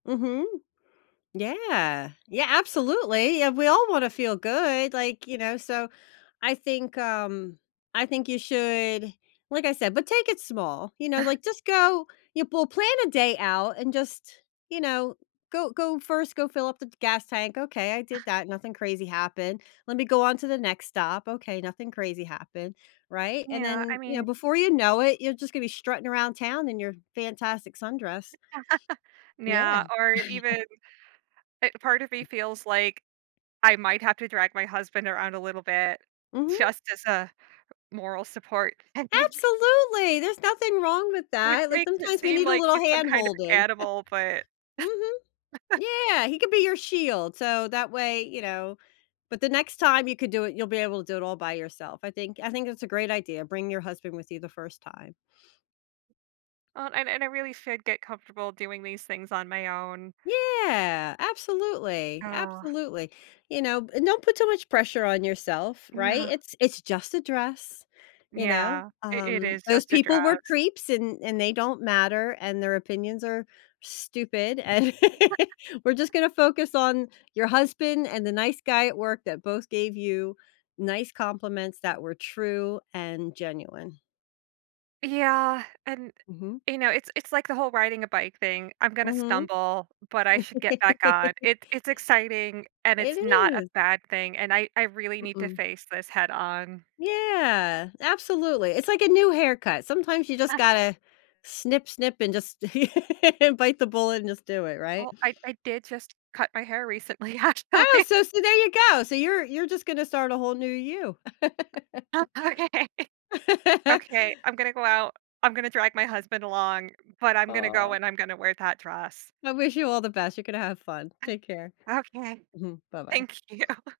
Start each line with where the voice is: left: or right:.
left: Mhm. Yeah. Yeah, absolutely, yeah, we all wanna feel good. Like, you know, so I think, um I think you should like I said, but take it small, you know?
right: Ah.
left: Like, just go you pull plan a day out and just you know, go go 1st go fill up the gas tank, okay I
right: Ah.
left: did that, nothing crazy happened. Let me go on to the next stop okay, nothing crazy happened right? And
right: Yeah, I
left: then you
right: mean
left: know, before you know it, you're just gonna be strutting around town in your fantastic sundress. Yeah.
right: Yeah, or even eh part of me feels, like, I might have to drag my husband around a little bit
left: Mhm.
right: just as a moral support thing.
left: Absolutely. There's nothing wrong with
right: Which
left: that. Like,
right: makes it
left: sometimes we
right: seem
left: need a
right: like
left: little
right: he's some
left: hand
right: kind of
left: holding.
right: animal, but
left: Mhm. Yeah, he could be your shield, so that way, you know? But the next time you could do it, you'll be able to do it all by yourself, I think I think it's a great idea, bring your husband with you the 1st time.
right: Uh, and and I really should get comfortable doing these things on my own.
left: Yeah, absolutely,
right: Oh.
left: absolutely. You know b don't put too much pressure on yourself, right?
right: Yeah.
left: It's it's just a dress, you know?
right: Yeah. I it
left: Um,
right: is
left: those
right: just a
left: people were
right: dress.
left: creeps, and and they don't matter, and their opinions are stupid, And, we're just gonna focus on your husband and the nice guy at work that both gave you nice compliments that were true and genuine.
right: Yeah, and,
left: Mhm.
right: eh, you know, it's it's like the whole riding a bike thing. I'm gonna
left: Mhm.
right: stumble, but I should get back on. It it's exciting and
left: It
right: it's not a
left: is.
right: bad thing, and I I really need to
left: Mm-mm.
right: face this head on.
left: Yeah. Absolutely. It's like a new haircut, sometimes you just
right: Ha.
left: gotta snip snip and just, bite the bullet and just do it right?
right: Oh, I I did just cut my hair recently
left: Oh,
right: actually.
left: so so there you go so, you're you're just gonna start a whole new you.
right: Oh, okay. Okay. I'm gonna go out. I'm gonna drag my husband along, but I'm gonna go
left: Aw.
right: and I'm gonna wear that dress.
left: I wish you all the best, you gonna have fun.
right: I
left: Take care.
right: Okay.
left: Mhm. Bye-bye.
right: Thank you.